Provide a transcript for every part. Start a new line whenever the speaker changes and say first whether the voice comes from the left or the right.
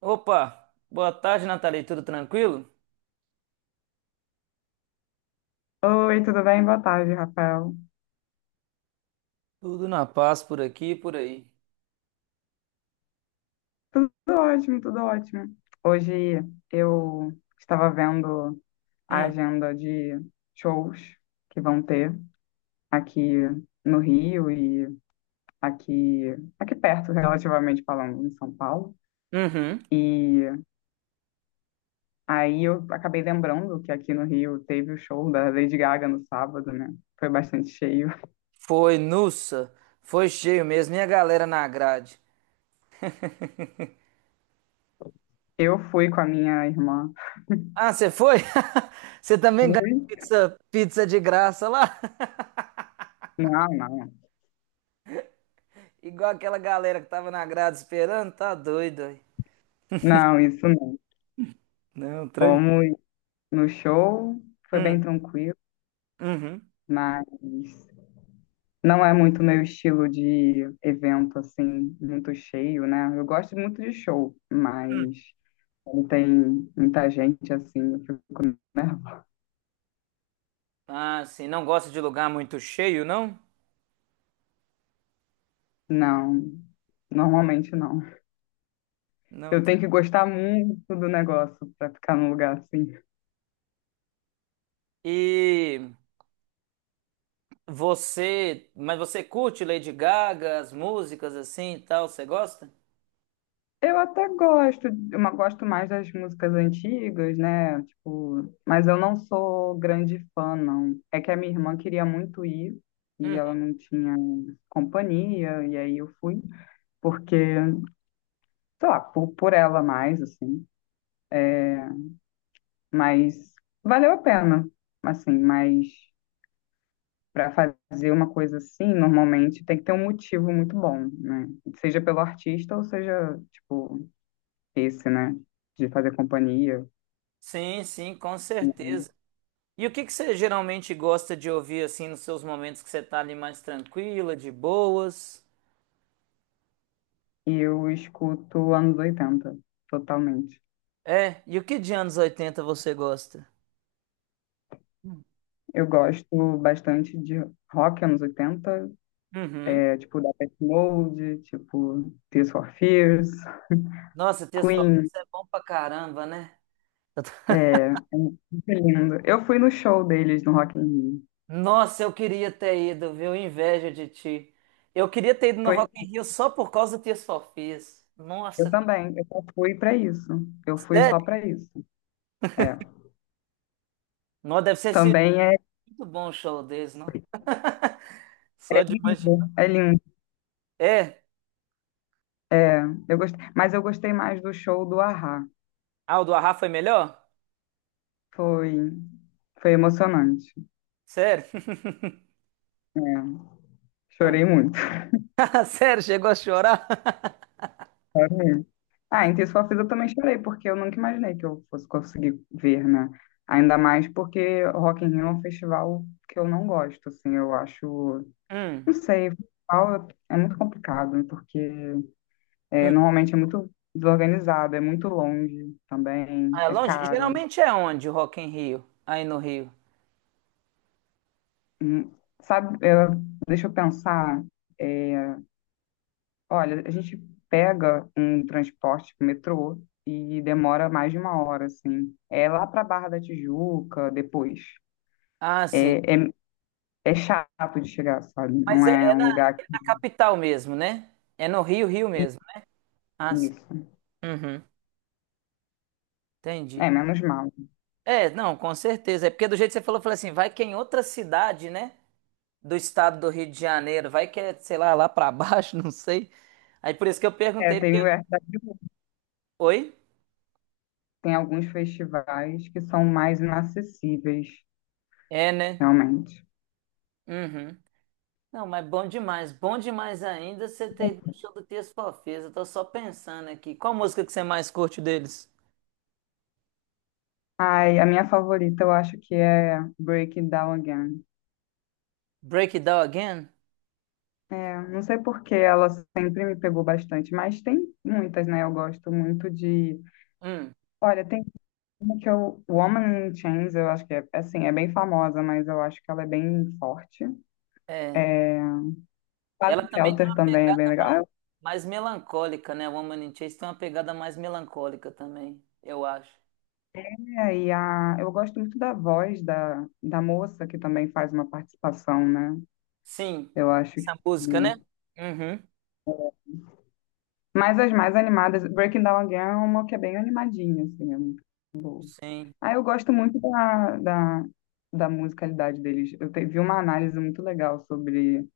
right: Opa, boa tarde, Nathalie. Tudo tranquilo?
left: Oi, tudo bem? Boa tarde, Rafael.
right: Tudo na paz por aqui e por aí.
left: Tudo ótimo, tudo ótimo. Hoje eu estava vendo a
right: Hum.
left: agenda de shows que vão ter aqui no Rio e aqui, aqui perto, relativamente falando, em São Paulo.
right: Uhum.
left: E aí eu acabei lembrando que aqui no Rio teve o show da Lady Gaga no sábado, né? Foi bastante cheio.
right: Foi, nussa. Foi cheio mesmo. E a galera na grade?
left: Eu fui com a minha irmã.
right: Ah, você foi? Você também ganhou
left: Fui?
right: pizza de graça lá?
left: Não, não.
right: Igual aquela galera que tava na grade esperando? Tá doido aí.
left: Não, isso não.
right: Não, tranquilo.
left: Fomos no show, foi bem
right: Hum.
left: tranquilo,
right: Uhum.
left: mas não é muito meu estilo de evento, assim, muito cheio, né? Eu gosto muito de show,
right: Hum.
left: mas quando tem muita gente, assim, eu fico nervosa.
right: Ah, sim. Não gosta de lugar muito cheio, não?
left: Não, normalmente não.
right: Não.
left: Eu tenho que gostar muito do negócio para ficar num lugar assim.
right: E. Mas você curte Lady Gaga, as músicas assim e tal, você gosta?
left: Eu até gosto, eu gosto mais das músicas antigas, né? Tipo, mas eu não sou grande fã, não. É que a minha irmã queria muito ir e ela
right: Uhum.
left: não tinha companhia, e aí eu fui, porque, sei lá, por ela mais, assim. É, mas valeu a pena, assim, mas para fazer uma coisa assim, normalmente tem que ter um motivo muito bom, né? Seja pelo artista ou seja, tipo, esse, né? De fazer companhia.
right: Sim, sim, com
left: Uhum.
right: certeza. E o que que você geralmente gosta de ouvir assim nos seus momentos que você tá ali mais tranquila, de boas?
left: E eu escuto anos 80, totalmente.
right: É, e o que de anos 80 você gosta?
left: Eu gosto bastante de rock anos 80,
right: Uhum.
left: é, tipo Depeche Mode, tipo Tears for Fears,
right: Nossa, Tears for
left: Queen,
right: Fears é bom pra caramba, né? Eu tô-
left: é, é muito lindo. Eu fui no show deles no Rock in Rio.
right: Nossa, eu queria ter ido, viu? Inveja de ti. Eu queria ter ido no
left: Foi,
right: Rock in Rio só por causa do Tears for Fears.
left: eu
right: Nossa,
left: também, eu só fui pra isso. Eu fui só
right: sério?
left: pra isso. É.
right: Não, deve ser
left: Também é
right: muito bom o show deles, não? Só de
left: lindo,
right: imaginar.
left: é lindo.
right: É?
left: É, eu gostei, mas eu gostei mais do show do Ahá.
right: Ah, o do Arrá foi melhor?
left: Foi, foi emocionante.
right: Sério?
left: É,
right: Não.
left: chorei muito.
right: Sério, chegou a chorar?
left: Ah, em Ter Sua Vida eu também chorei, porque eu nunca imaginei que eu fosse conseguir ver, né? Ainda mais porque o Rock in Rio é um festival que eu não gosto, assim, eu acho... Não
right: Hum,
left: sei, festival é muito complicado, porque é,
right: hum.
left: normalmente é muito desorganizado, é muito longe também,
right: Ah, é
left: é
right: longe?
left: caro.
right: Geralmente é onde o Rock em Rio? Aí no Rio.
left: Hum, Sabe, deixa eu pensar, é, olha, a gente pega um transporte, tipo, metrô, e demora mais de uma hora, assim. É lá para Barra da Tijuca, depois.
right: Ah, sim.
left: É, é, é chato de chegar, sabe?
right: Mas
left: Não
right: é,
left: é
right: é
left: um
right: na,
left: lugar
right: é na capital mesmo, né? É no Rio, Rio
left: que
right: mesmo, né? Ah, sim.
left: isso.
right: Uhum.
left: É,
right: Entendi.
left: menos mal.
right: É, não, com certeza. É porque do jeito que você falou, eu falei assim, vai que é em outra cidade, né? Do estado do Rio de Janeiro. Vai que é, sei lá, lá pra baixo, não sei. Aí por isso que eu
left: É,
right: perguntei,
left: tem,
right: porque.
left: é,
right: Oi?
left: tem alguns festivais que são mais inacessíveis,
right: É, né?
left: realmente.
right: Uhum. Não, mas bom demais. Bom demais ainda você ter ido no show do Tears for Fears. Eu tô só pensando aqui. Qual música que você mais curte deles?
left: Ai, a minha favorita eu acho que é Break It Down Again.
right: Break It Down Again?
left: É, não sei porque ela sempre me pegou bastante, mas tem muitas, né? Eu gosto muito de.
right: Hum,
left: Olha, tem uma que eu. Woman in Chains, eu acho que é assim, é bem famosa, mas eu acho que ela é bem forte.
right: é.
left: É...
right: Ela também tem
left: Shelter
right: uma
left: também é
right: pegada
left: bem legal. Ah,
right: mais melancólica, né? Woman in Chains tem uma pegada mais melancólica também, eu acho.
left: é, eu gosto muito da voz da moça, que também faz uma participação, né?
right: Sim,
left: Eu acho que.
right: essa música, né? Uhum.
left: Mas as mais animadas, Breaking Down Again é uma que é bem animadinha, assim.
right: Sim,
left: Ah, eu gosto muito da musicalidade deles. Vi uma análise muito legal sobre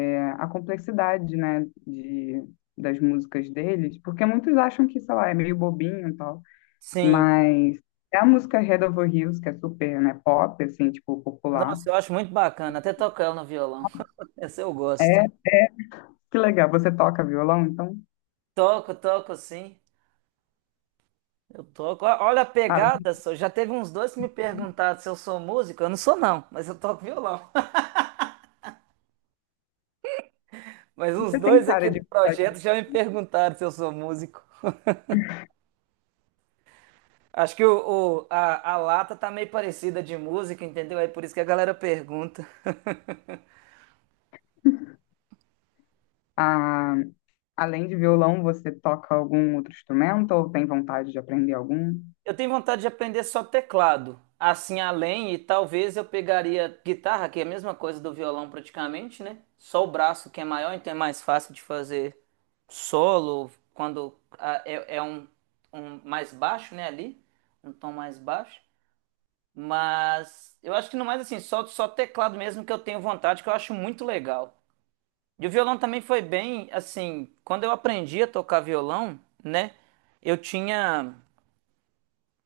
left: é, a complexidade, né, de, das músicas deles, porque muitos acham que, sei lá, é meio bobinho e tal,
right: sim.
left: mas. É a música Head Over Heels, que é super, né, pop, assim, tipo, popular.
right: Nossa, eu acho muito bacana. Até toco ela no violão. Essa eu gosto.
left: Que legal, você toca violão, então?
right: Toco, toco, sim. Eu toco. Olha a
left: Ah,
right: pegada só. Já teve uns dois que me perguntaram se eu sou músico. Eu não sou, não, mas eu toco violão. Mas uns
left: você tem
right: dois aqui
left: cara
right: do
left: de.
right: projeto já me perguntaram se eu sou músico. Acho que a lata tá meio parecida de música, entendeu? É por isso que a galera pergunta.
left: Ah, além de violão, você toca algum outro instrumento ou tem vontade de aprender algum?
right: Eu tenho vontade de aprender só teclado. Assim, além, e talvez eu pegaria guitarra, que é a mesma coisa do violão praticamente, né? Só o braço que é maior, então é mais fácil de fazer solo, quando é um mais baixo, né? Ali, um tom mais baixo. Mas eu acho que no mais, assim, só teclado mesmo que eu tenho vontade, que eu acho muito legal. E o violão também foi bem, assim, quando eu aprendi a tocar violão, né? Eu tinha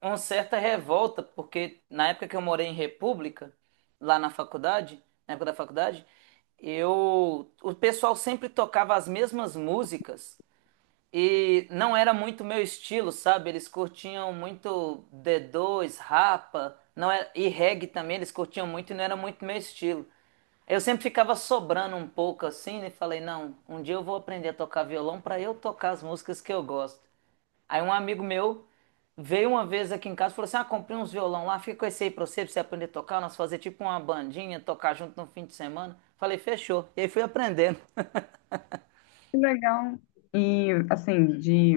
right: uma certa revolta, porque na época que eu morei em República, lá na faculdade, na época da faculdade, o pessoal sempre tocava as mesmas músicas e não era muito meu estilo, sabe? Eles curtiam muito D2, Rapa, não era, e reggae também, eles curtiam muito e não era muito meu estilo. Eu sempre ficava sobrando um pouco assim e falei, não, um dia eu vou aprender a tocar violão para eu tocar as músicas que eu gosto. Aí um amigo meu veio uma vez aqui em casa e falou assim: Ah, comprei uns violão lá, fica com esse aí pra você, aprender a tocar. Nós fazer tipo uma bandinha, tocar junto no fim de semana. Falei, fechou. E aí fui aprendendo.
left: Que legal. E, assim,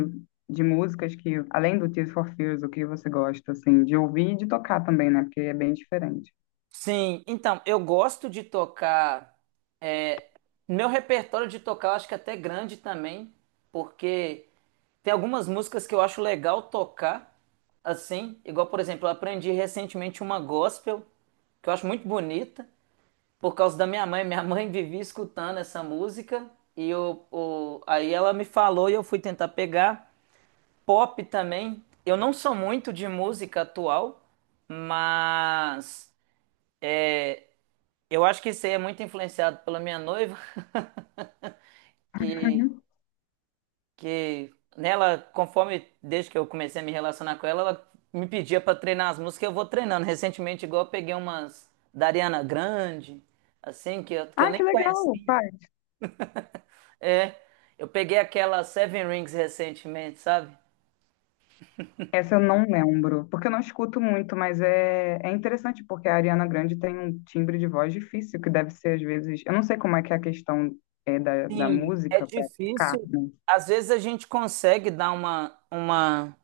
left: de músicas que, além do Tears for Fears, o que você gosta, assim, de ouvir e de tocar também, né? Porque é bem diferente.
right: Sim, então, eu gosto de tocar. é, Meu repertório de tocar eu acho que é até grande também, porque tem algumas músicas que eu acho legal tocar, assim, igual, por exemplo, eu aprendi recentemente uma gospel, que eu acho muito bonita, por causa da minha mãe. Minha mãe vivia escutando essa música e aí ela me falou e eu fui tentar pegar. Pop também. Eu não sou muito de música atual, mas é, eu acho que isso aí é muito influenciado pela minha noiva, que,
left: Uhum.
right: que nela, conforme desde que eu comecei a me relacionar com ela, ela me pedia para treinar as músicas, eu vou treinando. Recentemente, igual eu peguei umas da Ariana Grande, assim, que eu
left: Ah,
right: nem
left: que legal,
right: conhecia.
left: pai.
right: É, eu peguei aquela Seven Rings recentemente, sabe?
left: Essa eu não lembro, porque eu não escuto muito, mas é, é interessante porque a Ariana Grande tem um timbre de voz difícil, que deve ser às vezes. Eu não sei como é que é a questão é, da
right: Sim, é
left: música para ficar,
right: difícil.
left: né?
right: Às vezes a gente consegue dar uma, uma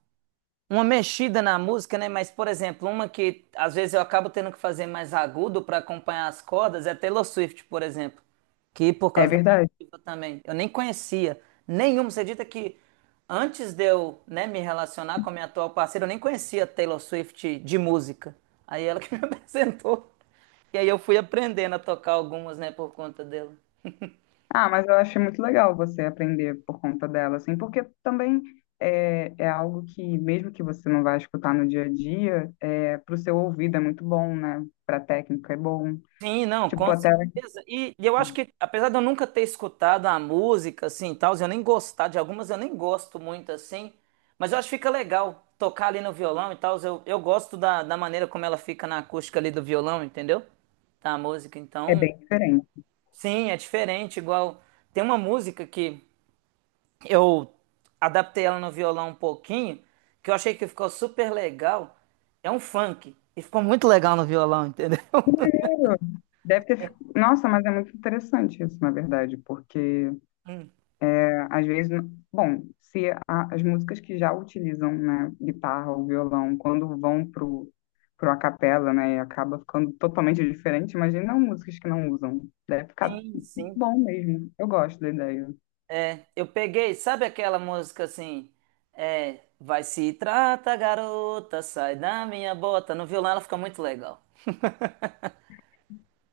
right: uma mexida na música, né? Mas, por exemplo, uma que às vezes eu acabo tendo que fazer mais agudo para acompanhar as cordas é Taylor Swift, por exemplo. Que por
left: É
right: causa da minha
left: verdade.
right: noiva também. Eu nem conhecia nenhuma. Você acredita que antes de eu, né, me relacionar com a minha atual parceira, eu nem conhecia Taylor Swift de música. Aí ela que me apresentou. E aí eu fui aprendendo a tocar algumas, né, por conta dela.
left: Ah, mas eu achei muito legal você aprender por conta dela, assim, porque também é, é algo que, mesmo que você não vá escutar no dia a dia, é, para o seu ouvido é muito bom, né? Para técnica é bom.
right: Sim, não, com
left: Tipo, até
right: certeza. E eu acho que, apesar de eu nunca ter escutado a música, assim, e tal, eu nem gostar de algumas, eu nem gosto muito, assim, mas eu acho que fica legal tocar ali no violão e tal, eu gosto da maneira como ela fica na acústica ali do violão, entendeu? Da música,
left: é
right: então,
left: bem diferente.
right: sim, é diferente, igual, tem uma música que eu adaptei ela no violão um pouquinho, que eu achei que ficou super legal, é um funk, e ficou muito legal no violão, entendeu?
left: Deve ter. Nossa, mas é muito interessante isso, na verdade, porque às vezes, bom, se a- as músicas que já utilizam, né, guitarra ou violão, quando vão pro, pro a capela, né, e acaba ficando totalmente diferente, imagina músicas que não usam. Deve ficar
right: Sim, sim.
left: bom mesmo. Eu gosto da ideia.
right: Eu peguei, sabe aquela música assim? É, vai se trata, garota, sai da minha bota. No violão ela fica muito legal.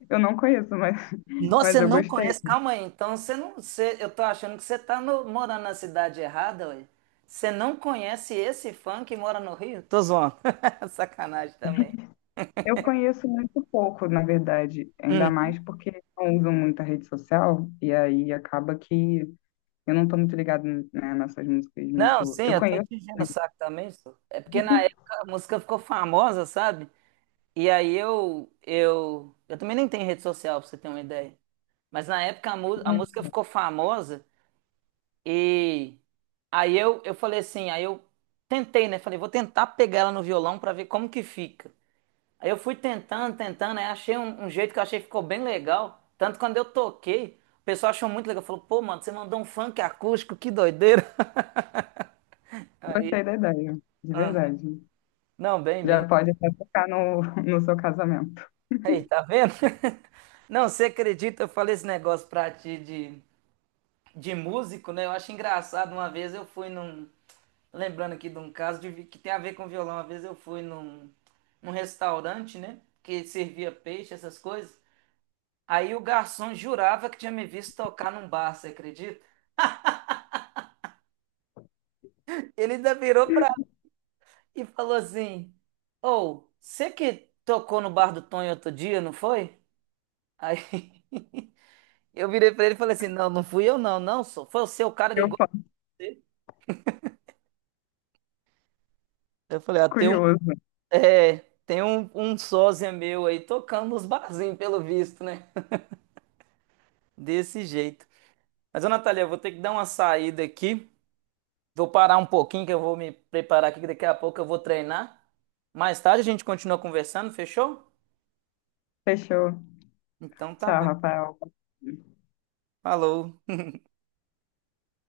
left: Eu não conheço, mas,
right: Nossa, você
left: mas eu
right: não
left: gostei.
right: conhece? Calma aí, então você não. Eu tô achando que você tá morando na cidade errada, ué. Você não conhece esse funk que mora no Rio? Tô zoando. Sacanagem também.
left: Eu conheço muito pouco, na verdade, ainda
right: Hum.
left: mais porque não usam muita rede social, e aí acaba que eu não tô muito ligado, né, nessas músicas
right: Não,
left: muito.
right: sim,
left: Eu
right: eu tô
left: conheço,
right: te enchendo o
left: né,
right: saco também, só. É porque na época a música ficou famosa, sabe? E aí eu também nem tenho rede social, pra você ter uma ideia. Mas na época a música ficou famosa e aí eu falei assim, aí eu tentei, né? Falei, vou tentar pegar ela no violão pra ver como que fica. Aí eu fui tentando, tentando, aí achei um jeito que eu achei que ficou bem legal. Tanto que quando eu toquei, o pessoal achou muito legal. Falou, pô, mano, você mandou um funk acústico, que doideira. Aí,
left: gostei da ideia, de
right: aham.
left: verdade.
right: Não, bem, bem.
left: Já pode até tocar no, no seu casamento.
right: Aí, tá vendo? Não, você acredita? Eu falei esse negócio pra ti de músico, né? Eu acho engraçado. Uma vez eu fui num, Lembrando aqui de um caso que tem a ver com violão. Uma vez eu fui num, restaurante, né? Que servia peixe, essas coisas. Aí o garçom jurava que tinha me visto tocar num bar, você acredita? Ele ainda virou pra e falou assim: Ô, você que tocou no bar do Tonho outro dia, não foi? Aí eu virei pra ele e falei assim: Não, não fui eu, não, não, só foi o seu cara era
left: Eu
right: igual
left: fico
right: a você. Eu falei: Ah,
left: curioso.
right: é, tem um sósia meu aí tocando nos barzinhos, pelo visto, né? Desse jeito. Mas, ô Natália, eu vou ter que dar uma saída aqui. Vou parar um pouquinho que eu vou me preparar aqui, que daqui a pouco eu vou treinar. Mais tarde a gente continua conversando, fechou?
left: Fechou.
right: Então tá
left: Tchau,
right: bom.
left: Rafael.
right: Falou.